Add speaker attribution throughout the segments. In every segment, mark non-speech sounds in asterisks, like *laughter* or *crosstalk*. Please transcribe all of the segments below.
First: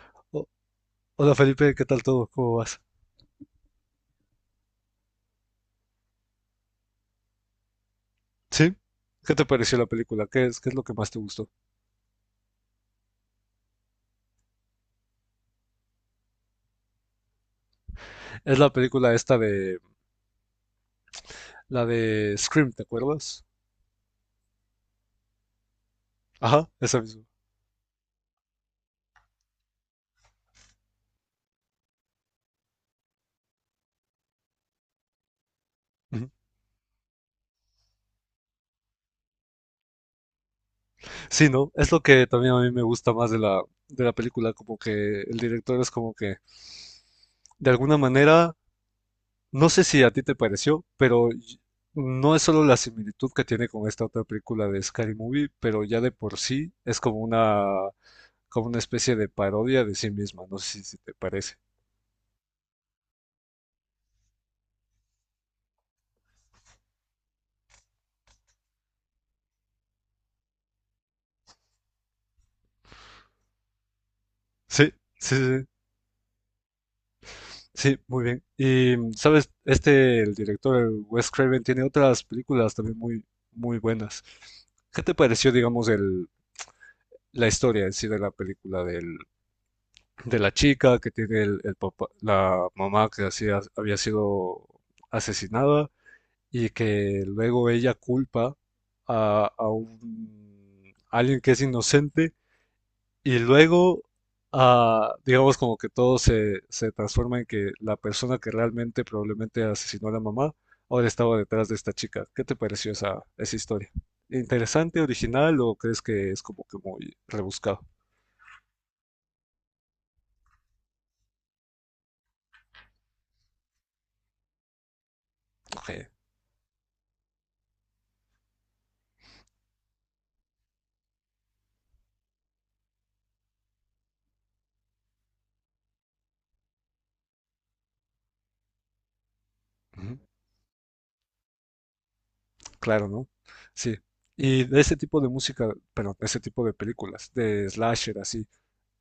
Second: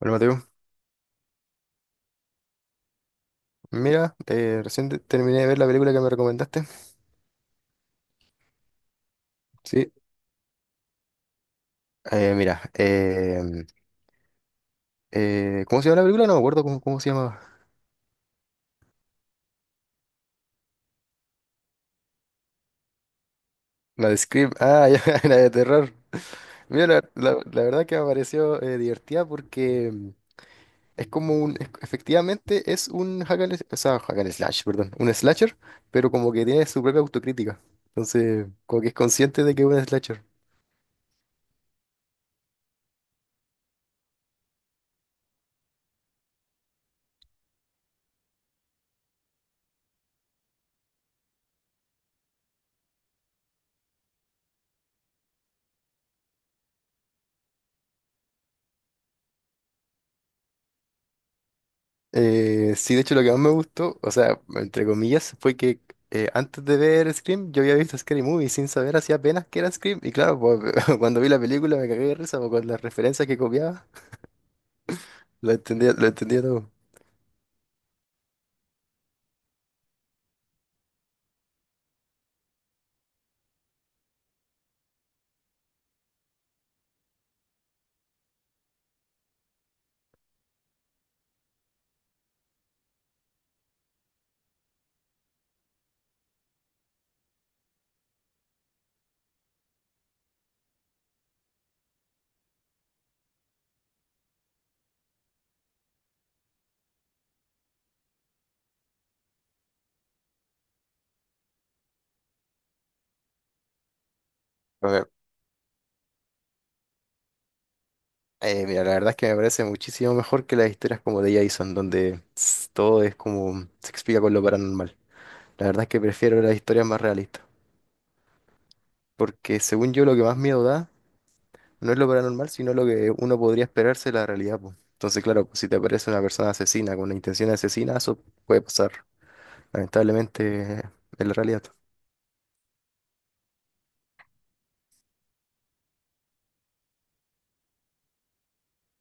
Speaker 1: Hola,
Speaker 2: O-
Speaker 1: Mateo.
Speaker 2: Hola Felipe, ¿qué tal todo? ¿Cómo vas?
Speaker 1: Mira, recién terminé de ver la película que me recomendaste.
Speaker 2: ¿Sí? ¿Qué te pareció la
Speaker 1: Sí.
Speaker 2: película? ¿Qué es lo que más te gustó?
Speaker 1: Mira, ¿cómo se llama la película? No me acuerdo cómo se llama.
Speaker 2: Es la película esta de... La de Scream, ¿te acuerdas?
Speaker 1: La de Scream, ah, *laughs* ya, la de terror.
Speaker 2: Ajá,
Speaker 1: Mira,
Speaker 2: esa
Speaker 1: la,
Speaker 2: misma.
Speaker 1: la- la verdad que me pareció divertida, porque es como un, efectivamente es un hack and, o sea, hack and slash, perdón, un slasher, pero
Speaker 2: Ujú.
Speaker 1: como que tiene su propia autocrítica. Entonces, como que es consciente de que es un slasher.
Speaker 2: Sí, ¿no? Es lo que también a mí me gusta más de la película, como que el director es como que, de alguna manera, no sé si a ti te pareció, pero y- no es solo la similitud que tiene con esta otra película de Scary Movie, pero ya de por sí es como una especie de parodia de sí misma, no sé si te parece.
Speaker 1: Sí, de hecho lo que más me gustó, o sea, entre comillas, fue que antes de ver Scream yo había visto Scary Movie sin saber, hacía apenas, que era Scream, y claro, pues, *laughs* cuando vi la película me cagué de risa, pues, con las referencias que copiaba,
Speaker 2: Sí, sí,
Speaker 1: lo
Speaker 2: sí,
Speaker 1: entendía, lo entendía todo.
Speaker 2: sí, sí, muy bien. Y, ¿sabes? Este, el director, el Wes Craven, tiene otras películas también muy, muy buenas. ¿Qué te pareció, digamos, el, la historia en sí de la película del- de la chica que tiene el papá, la mamá que hacía- había sido asesinada y que luego ella culpa a un, a alguien que es inocente. Y luego, ah, digamos como que todo se, se transforma en que la persona que realmente probablemente asesinó a la mamá ahora estaba detrás de esta chica. ¿Qué te pareció esa, esa historia?
Speaker 1: A
Speaker 2: ¿Interesante,
Speaker 1: ver,
Speaker 2: original o crees que es como que muy rebuscado?
Speaker 1: mira, la verdad es que me parece muchísimo mejor que las historias como de Jason, donde todo es como se explica con lo paranormal. La verdad es
Speaker 2: Ok,
Speaker 1: que prefiero las historias más realistas, porque según yo lo que más miedo da no es lo paranormal, sino lo que uno podría esperarse de la realidad, pues. Entonces, claro, pues, si te aparece una persona asesina con una intención de asesina, eso puede pasar,
Speaker 2: ujú.
Speaker 1: lamentablemente, en la realidad.
Speaker 2: Claro, ¿no? Sí. Y de ese tipo de música, pero ese tipo de películas, de slasher así,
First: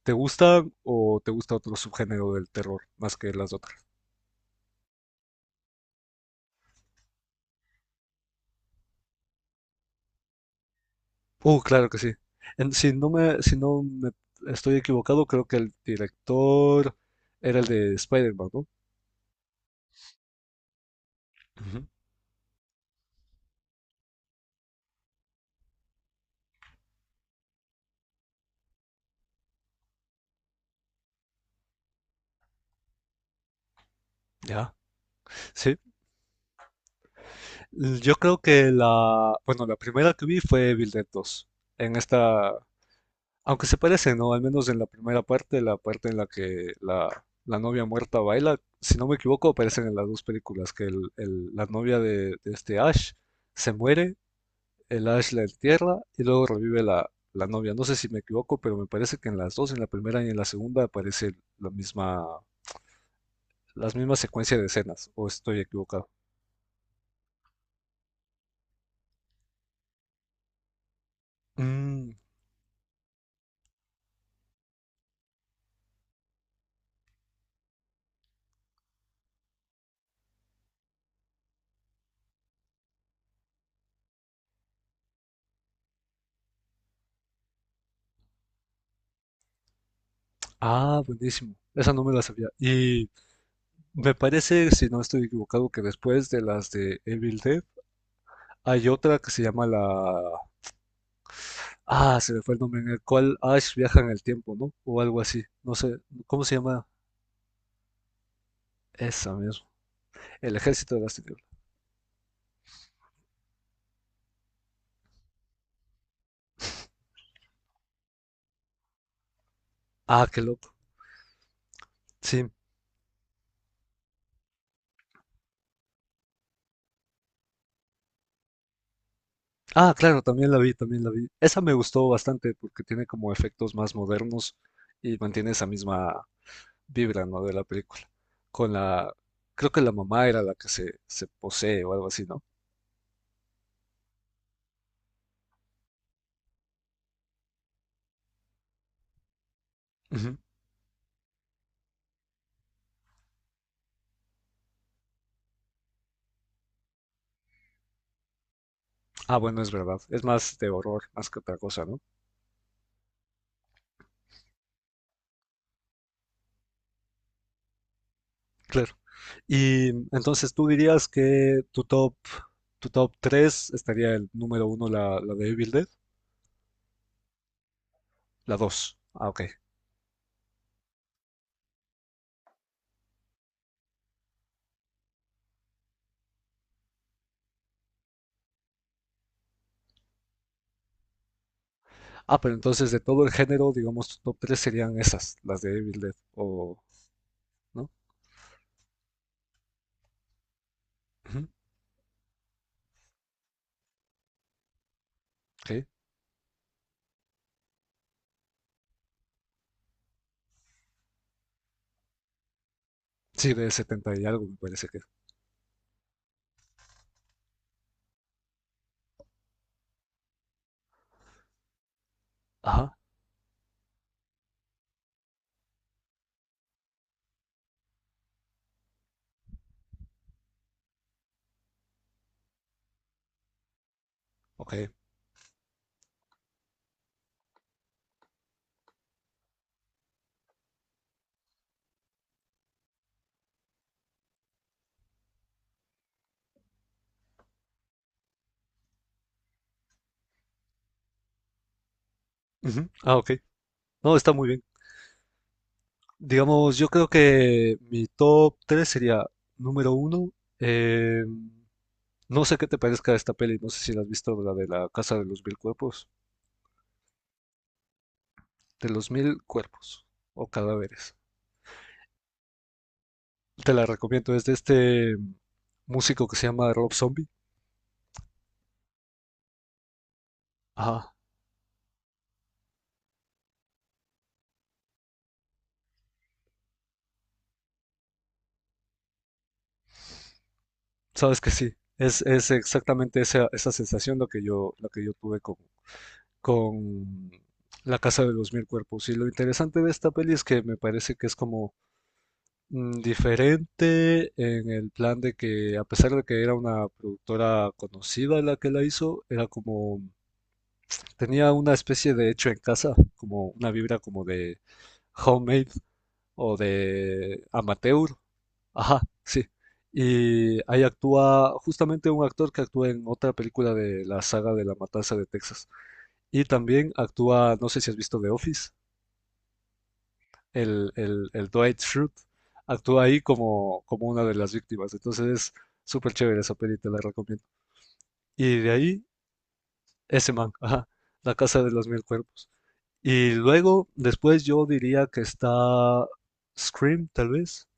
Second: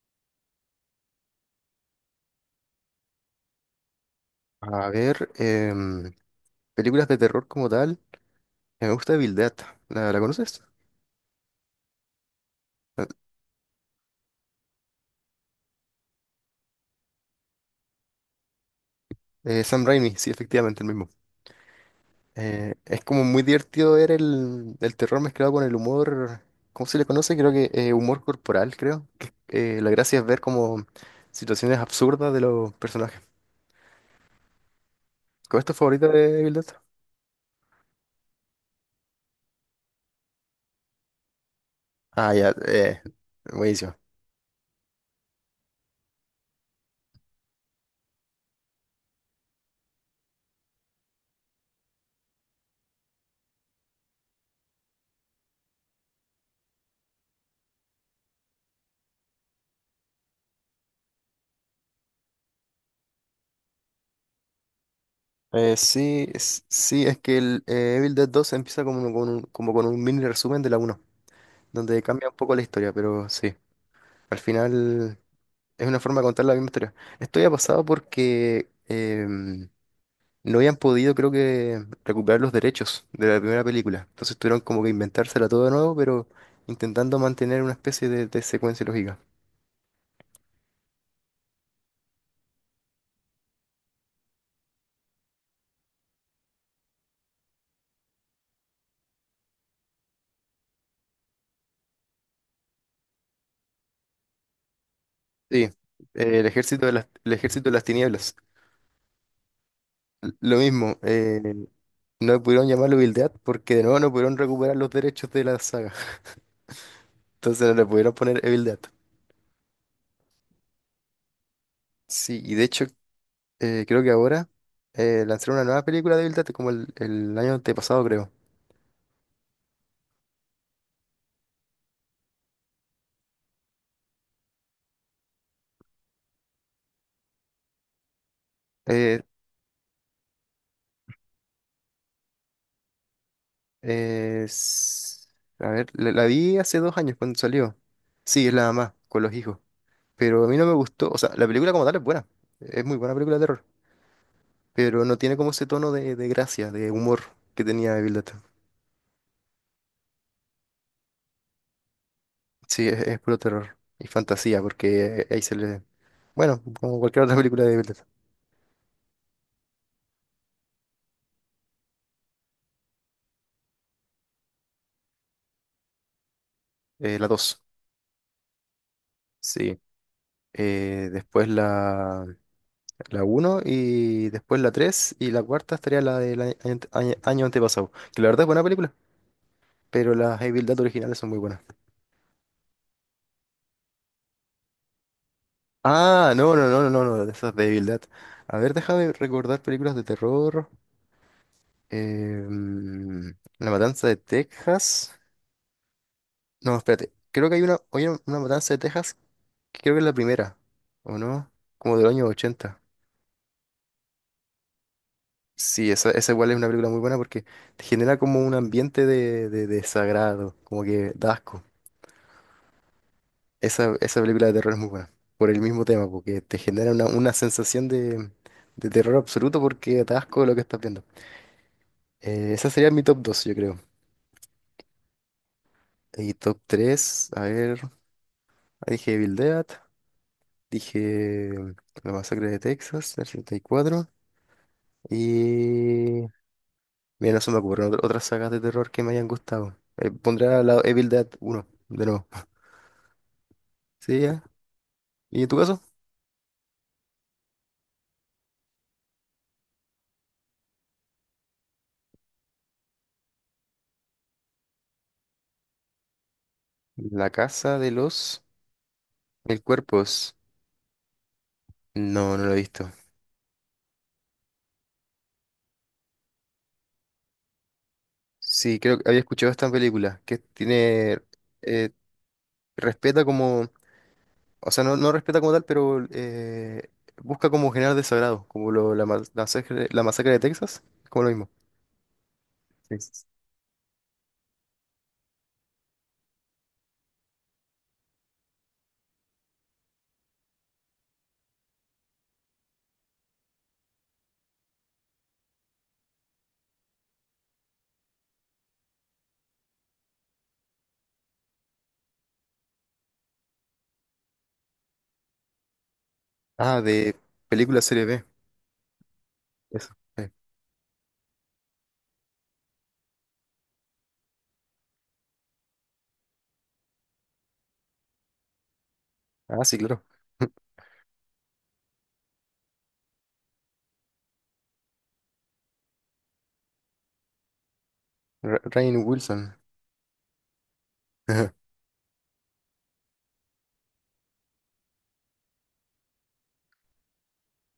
Speaker 2: ¿te gusta o te gusta otro subgénero del terror más que las otras?
Speaker 1: A ver, películas de terror como tal, me gusta Evil Dead. ¿La conoces?
Speaker 2: Claro que sí. En- si no me, si no me estoy equivocado, creo que el director era el de Spider-Man, ¿no?
Speaker 1: Sam Raimi, sí, efectivamente, el mismo.
Speaker 2: Ujú.
Speaker 1: Es como muy divertido ver el terror mezclado con el humor. ¿Cómo se le conoce? Creo que humor corporal, creo que, la gracia es ver como situaciones absurdas de los personajes.
Speaker 2: Ya,
Speaker 1: ¿Cuál es tu
Speaker 2: sí.
Speaker 1: favorita de Evil Dead?
Speaker 2: Yo creo que la, bueno, la primera que vi fue Evil Dead 2. En
Speaker 1: Ah, ya,
Speaker 2: esta, aunque se
Speaker 1: buenísimo.
Speaker 2: parece, ¿no? Al menos en la primera parte, la parte en la que la novia muerta baila, si no me equivoco, aparecen en las dos películas, que el- la novia de este Ash se muere, el Ash la entierra y luego revive la, la novia. No sé si me equivoco, pero me parece que en las dos, en la primera y en la segunda, aparece la misma, las mismas secuencias de escenas, o estoy
Speaker 1: Eh,
Speaker 2: equivocado.
Speaker 1: sí, es- sí, es que el Evil Dead dos empieza como con un, mini resumen de la uno, donde
Speaker 2: Mm,
Speaker 1: cambia un poco la historia, pero sí, al final es una forma de contar la misma historia. Esto ya ha pasado porque no habían podido, creo, que recuperar los derechos de la primera película, entonces tuvieron como que inventársela todo de nuevo, pero intentando mantener una especie de secuencia lógica.
Speaker 2: ah, buenísimo. Esa no me la sabía. Y me parece, si no estoy equivocado, que después de las de Evil Dead hay otra que se llama la... Ah, se me fue el nombre, en el cual Ash viaja en el tiempo, ¿no? O algo así.
Speaker 1: Sí,
Speaker 2: No sé, ¿cómo
Speaker 1: el
Speaker 2: se llama?
Speaker 1: ejército de las, el ejército de las Tinieblas.
Speaker 2: Esa mismo. El
Speaker 1: Lo
Speaker 2: Ejército
Speaker 1: mismo.
Speaker 2: de las Tinieblas.
Speaker 1: No pudieron llamarlo Evil Dead porque de nuevo no pudieron recuperar los derechos de la saga. *laughs* Entonces no le pudieron poner Evil Dead.
Speaker 2: Ah, qué loco.
Speaker 1: Sí,
Speaker 2: Sí.
Speaker 1: y de hecho creo que ahora lanzaron una nueva película de Evil Dead como el año antepasado, creo.
Speaker 2: Ah, claro, también la vi, también la vi. Esa me gustó bastante porque tiene como efectos más modernos y mantiene esa misma vibra, ¿no?, de la película. Con la,
Speaker 1: Eh,
Speaker 2: creo que la mamá era la que se posee o algo así, ¿no?
Speaker 1: es- a ver, la vi hace 2 años, cuando salió. Sí, es la mamá con los hijos.
Speaker 2: Ujú.
Speaker 1: Pero a mí no me gustó. O sea, la película como tal es buena. Es muy buena película de terror. Pero no tiene como ese tono de gracia, de humor, que tenía Evil Dead.
Speaker 2: Ah, bueno, es verdad. Es más de horror, más que otra cosa, ¿no?
Speaker 1: Sí, es puro terror y fantasía, porque ahí se le... Bueno, como cualquier otra película de Villeneuve.
Speaker 2: Claro. Y entonces tú dirías que tu top 3 estaría el número uno, la de Evil Dead,
Speaker 1: La dos,
Speaker 2: la 2. Ah, ok.
Speaker 1: sí. Después la uno, y después la tres, y la cuarta estaría la del año antepasado, que la verdad es buena película, pero las Evil Dead originales son muy buenas.
Speaker 2: Ah, pero entonces de todo el género, digamos, tu top 3 serían esas, las de Evil Dead,
Speaker 1: Ah, no, no,
Speaker 2: o...
Speaker 1: no, no, no, no, de esas de Evil
Speaker 2: ¿no?
Speaker 1: Dead. A ver, déjame recordar películas de terror.
Speaker 2: Ujú,
Speaker 1: Eh, mm, La Matanza de Texas.
Speaker 2: ok.
Speaker 1: No, espérate, creo que hay una, hay una Matanza de Texas. Creo que es la primera, ¿o no? Como del año 80.
Speaker 2: Sí, de 70 y algo me parece que es.
Speaker 1: Sí, esa igual es una película muy buena, porque te genera como un ambiente de desagrado, como que da asco.
Speaker 2: Ajá.
Speaker 1: Esa película de terror es muy buena, por el mismo tema, porque te genera una sensación de terror absoluto, porque da asco lo que estás viendo. Esa sería mi top dos, yo creo.
Speaker 2: Ok.
Speaker 1: Y top tres, a ver, dije Evil Dead, dije La Masacre de Texas, del 74, y mira, no se me ocurren otras sagas de terror que me hayan gustado. Pondré al lado Evil Dead uno de nuevo. *laughs*
Speaker 2: Ujú. Ah, ok. No,
Speaker 1: Sí,
Speaker 2: está
Speaker 1: ya.
Speaker 2: muy bien.
Speaker 1: ¿Y en tu caso?
Speaker 2: Digamos, yo creo que mi top 3 sería número 1. No sé qué te parezca esta peli, no sé si la has visto, la de la Casa de los Mil Cuerpos.
Speaker 1: La Casa de los
Speaker 2: De los Mil
Speaker 1: Mil
Speaker 2: Cuerpos
Speaker 1: Cuerpos.
Speaker 2: o Cadáveres.
Speaker 1: No, no lo he visto.
Speaker 2: Te la recomiendo, es de este músico que se llama Rob Zombie.
Speaker 1: Sí, creo que había escuchado esta película, que
Speaker 2: Ajá.
Speaker 1: tiene, eh, respeta como, o sea, no, no respeta como tal, pero busca como generar desagrado, como la masacre de Texas, es como lo
Speaker 2: Sabes
Speaker 1: mismo.
Speaker 2: que sí, es exactamente
Speaker 1: Sí.
Speaker 2: esa, esa sensación lo que yo tuve con La Casa de los Mil Cuerpos. Y lo interesante de esta peli es que me parece que es como diferente en el plan de que, a pesar de que era una productora conocida la que la hizo, era como, tenía una especie de hecho en casa, como una vibra como de homemade o
Speaker 1: Ah, de
Speaker 2: de
Speaker 1: película serie
Speaker 2: amateur.
Speaker 1: B,
Speaker 2: Ajá, sí.
Speaker 1: eso.
Speaker 2: Y ahí actúa justamente un actor que actúa en otra película de la saga de La Matanza de Texas. Y también actúa, no sé si has visto The Office,
Speaker 1: Ah, sí, claro. *laughs*
Speaker 2: el Dwight Schrute, actúa ahí como, como una de las víctimas. Entonces es súper chévere esa peli, te la recomiendo. Y de
Speaker 1: Rainn
Speaker 2: ahí,
Speaker 1: Wilson.
Speaker 2: ese man, ajá, La Casa
Speaker 1: *laughs*
Speaker 2: de los Mil Cuerpos. Y luego, después yo diría que está Scream, tal vez.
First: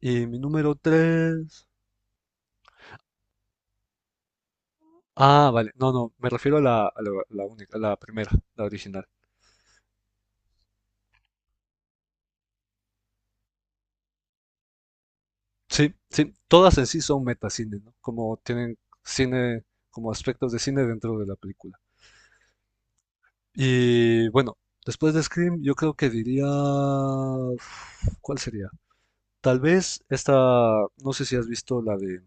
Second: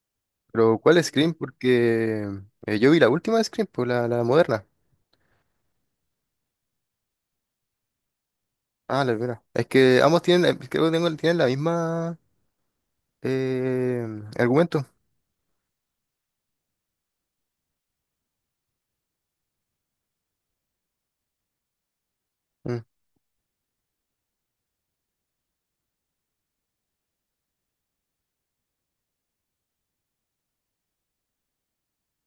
Speaker 2: Y mi número
Speaker 1: Pero, ¿cuál Scream?
Speaker 2: 3.
Speaker 1: Porque yo vi la última de Scream, pues la moderna.
Speaker 2: Ah, vale. No, no, me refiero a la, la única, a la primera, la
Speaker 1: Ah,
Speaker 2: original.
Speaker 1: la primera. Es que ambos tienen, creo que tienen la misma, eh, argumento.
Speaker 2: Sí, sí, todas en sí son metacine, ¿no? Como tienen cine, como aspectos de cine dentro de la película.
Speaker 1: Mm.
Speaker 2: Y bueno, después de Scream, yo creo que diría... uf, ¿cuál sería? Tal vez esta, no sé si has visto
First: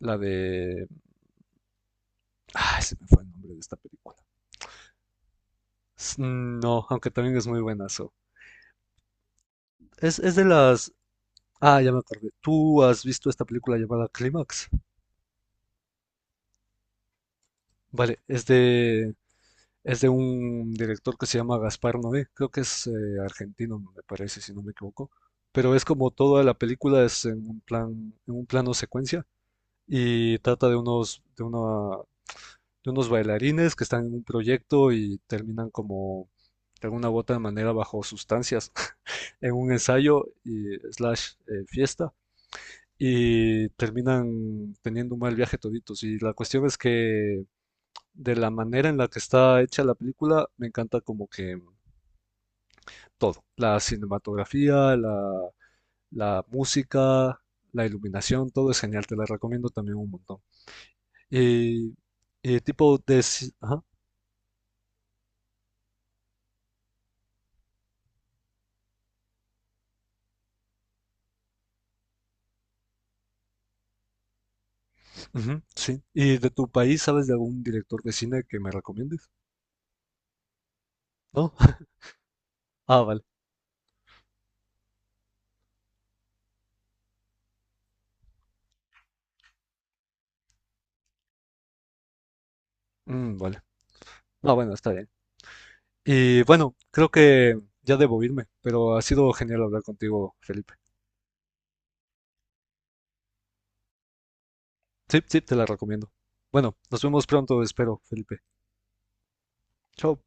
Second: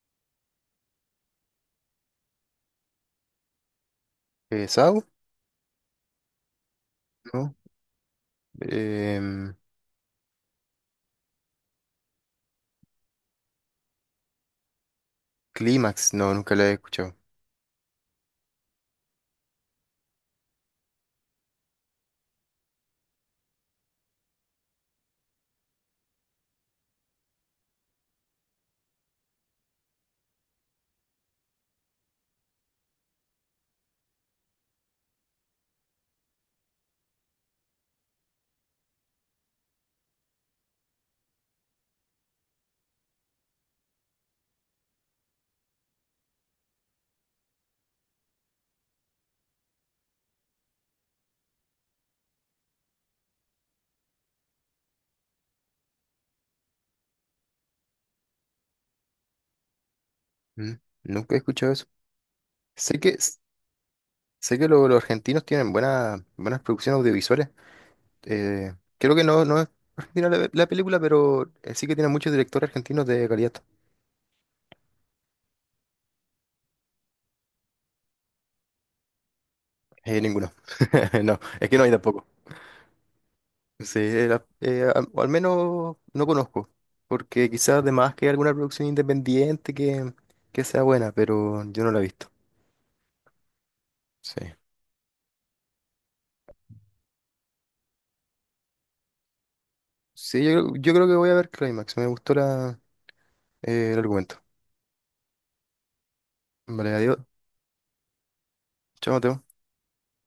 Speaker 2: la de... Ay, se me fue el nombre de esta película.
Speaker 1: ¿Saw?
Speaker 2: S- No, aunque también es
Speaker 1: No.
Speaker 2: muy buenazo.
Speaker 1: Em,
Speaker 2: Es de las... Ah, ya me acordé. ¿Tú has visto esta película llamada Clímax?
Speaker 1: Clímax, no, nunca la he escuchado.
Speaker 2: Vale, es de un director que se llama Gaspar Noé, creo que es argentino, me parece, si no me equivoco, pero es como toda la película es en un plan, en un plano secuencia y trata de unos, de una, de unos bailarines que están en un proyecto y terminan como de alguna u otra manera bajo sustancias *laughs* en un ensayo y slash fiesta y terminan teniendo un mal viaje toditos y la cuestión es que de la manera en la que está hecha la película, me encanta como que todo, la cinematografía, la música, la iluminación, todo es genial, te la recomiendo también un montón.
Speaker 1: Mm, Nunca he escuchado eso.
Speaker 2: Y, y tipo
Speaker 1: Sé que,
Speaker 2: de...
Speaker 1: s-
Speaker 2: ci- Ajá,
Speaker 1: sé que los argentinos tienen buenas, buenas producciones audiovisuales. Creo que no, no es argentina la película, pero sí que tienen muchos directores argentinos de calidad.
Speaker 2: ujú, sí. ¿Y de tu país sabes de algún director de cine que me recomiendes?
Speaker 1: Ninguno. *laughs* No,
Speaker 2: ¿No?
Speaker 1: es que
Speaker 2: *laughs*
Speaker 1: no hay tampoco.
Speaker 2: Ah, vale.
Speaker 1: Sí, al o al menos no conozco, porque quizás además que hay alguna producción independiente que sea buena, pero yo no la he visto.
Speaker 2: Mm, vale.
Speaker 1: Sí.
Speaker 2: Ah, bueno, está bien. Y bueno, creo que ya debo irme, pero ha sido genial hablar contigo,
Speaker 1: Sí, yo,
Speaker 2: Felipe.
Speaker 1: creo- yo creo que voy a ver Climax. Me gustó el argumento.
Speaker 2: Sí, sí, te la recomiendo. Bueno,
Speaker 1: Vale,
Speaker 2: nos
Speaker 1: adiós.
Speaker 2: vemos pronto, espero, Felipe.
Speaker 1: Chao, Mateo.
Speaker 2: Chao.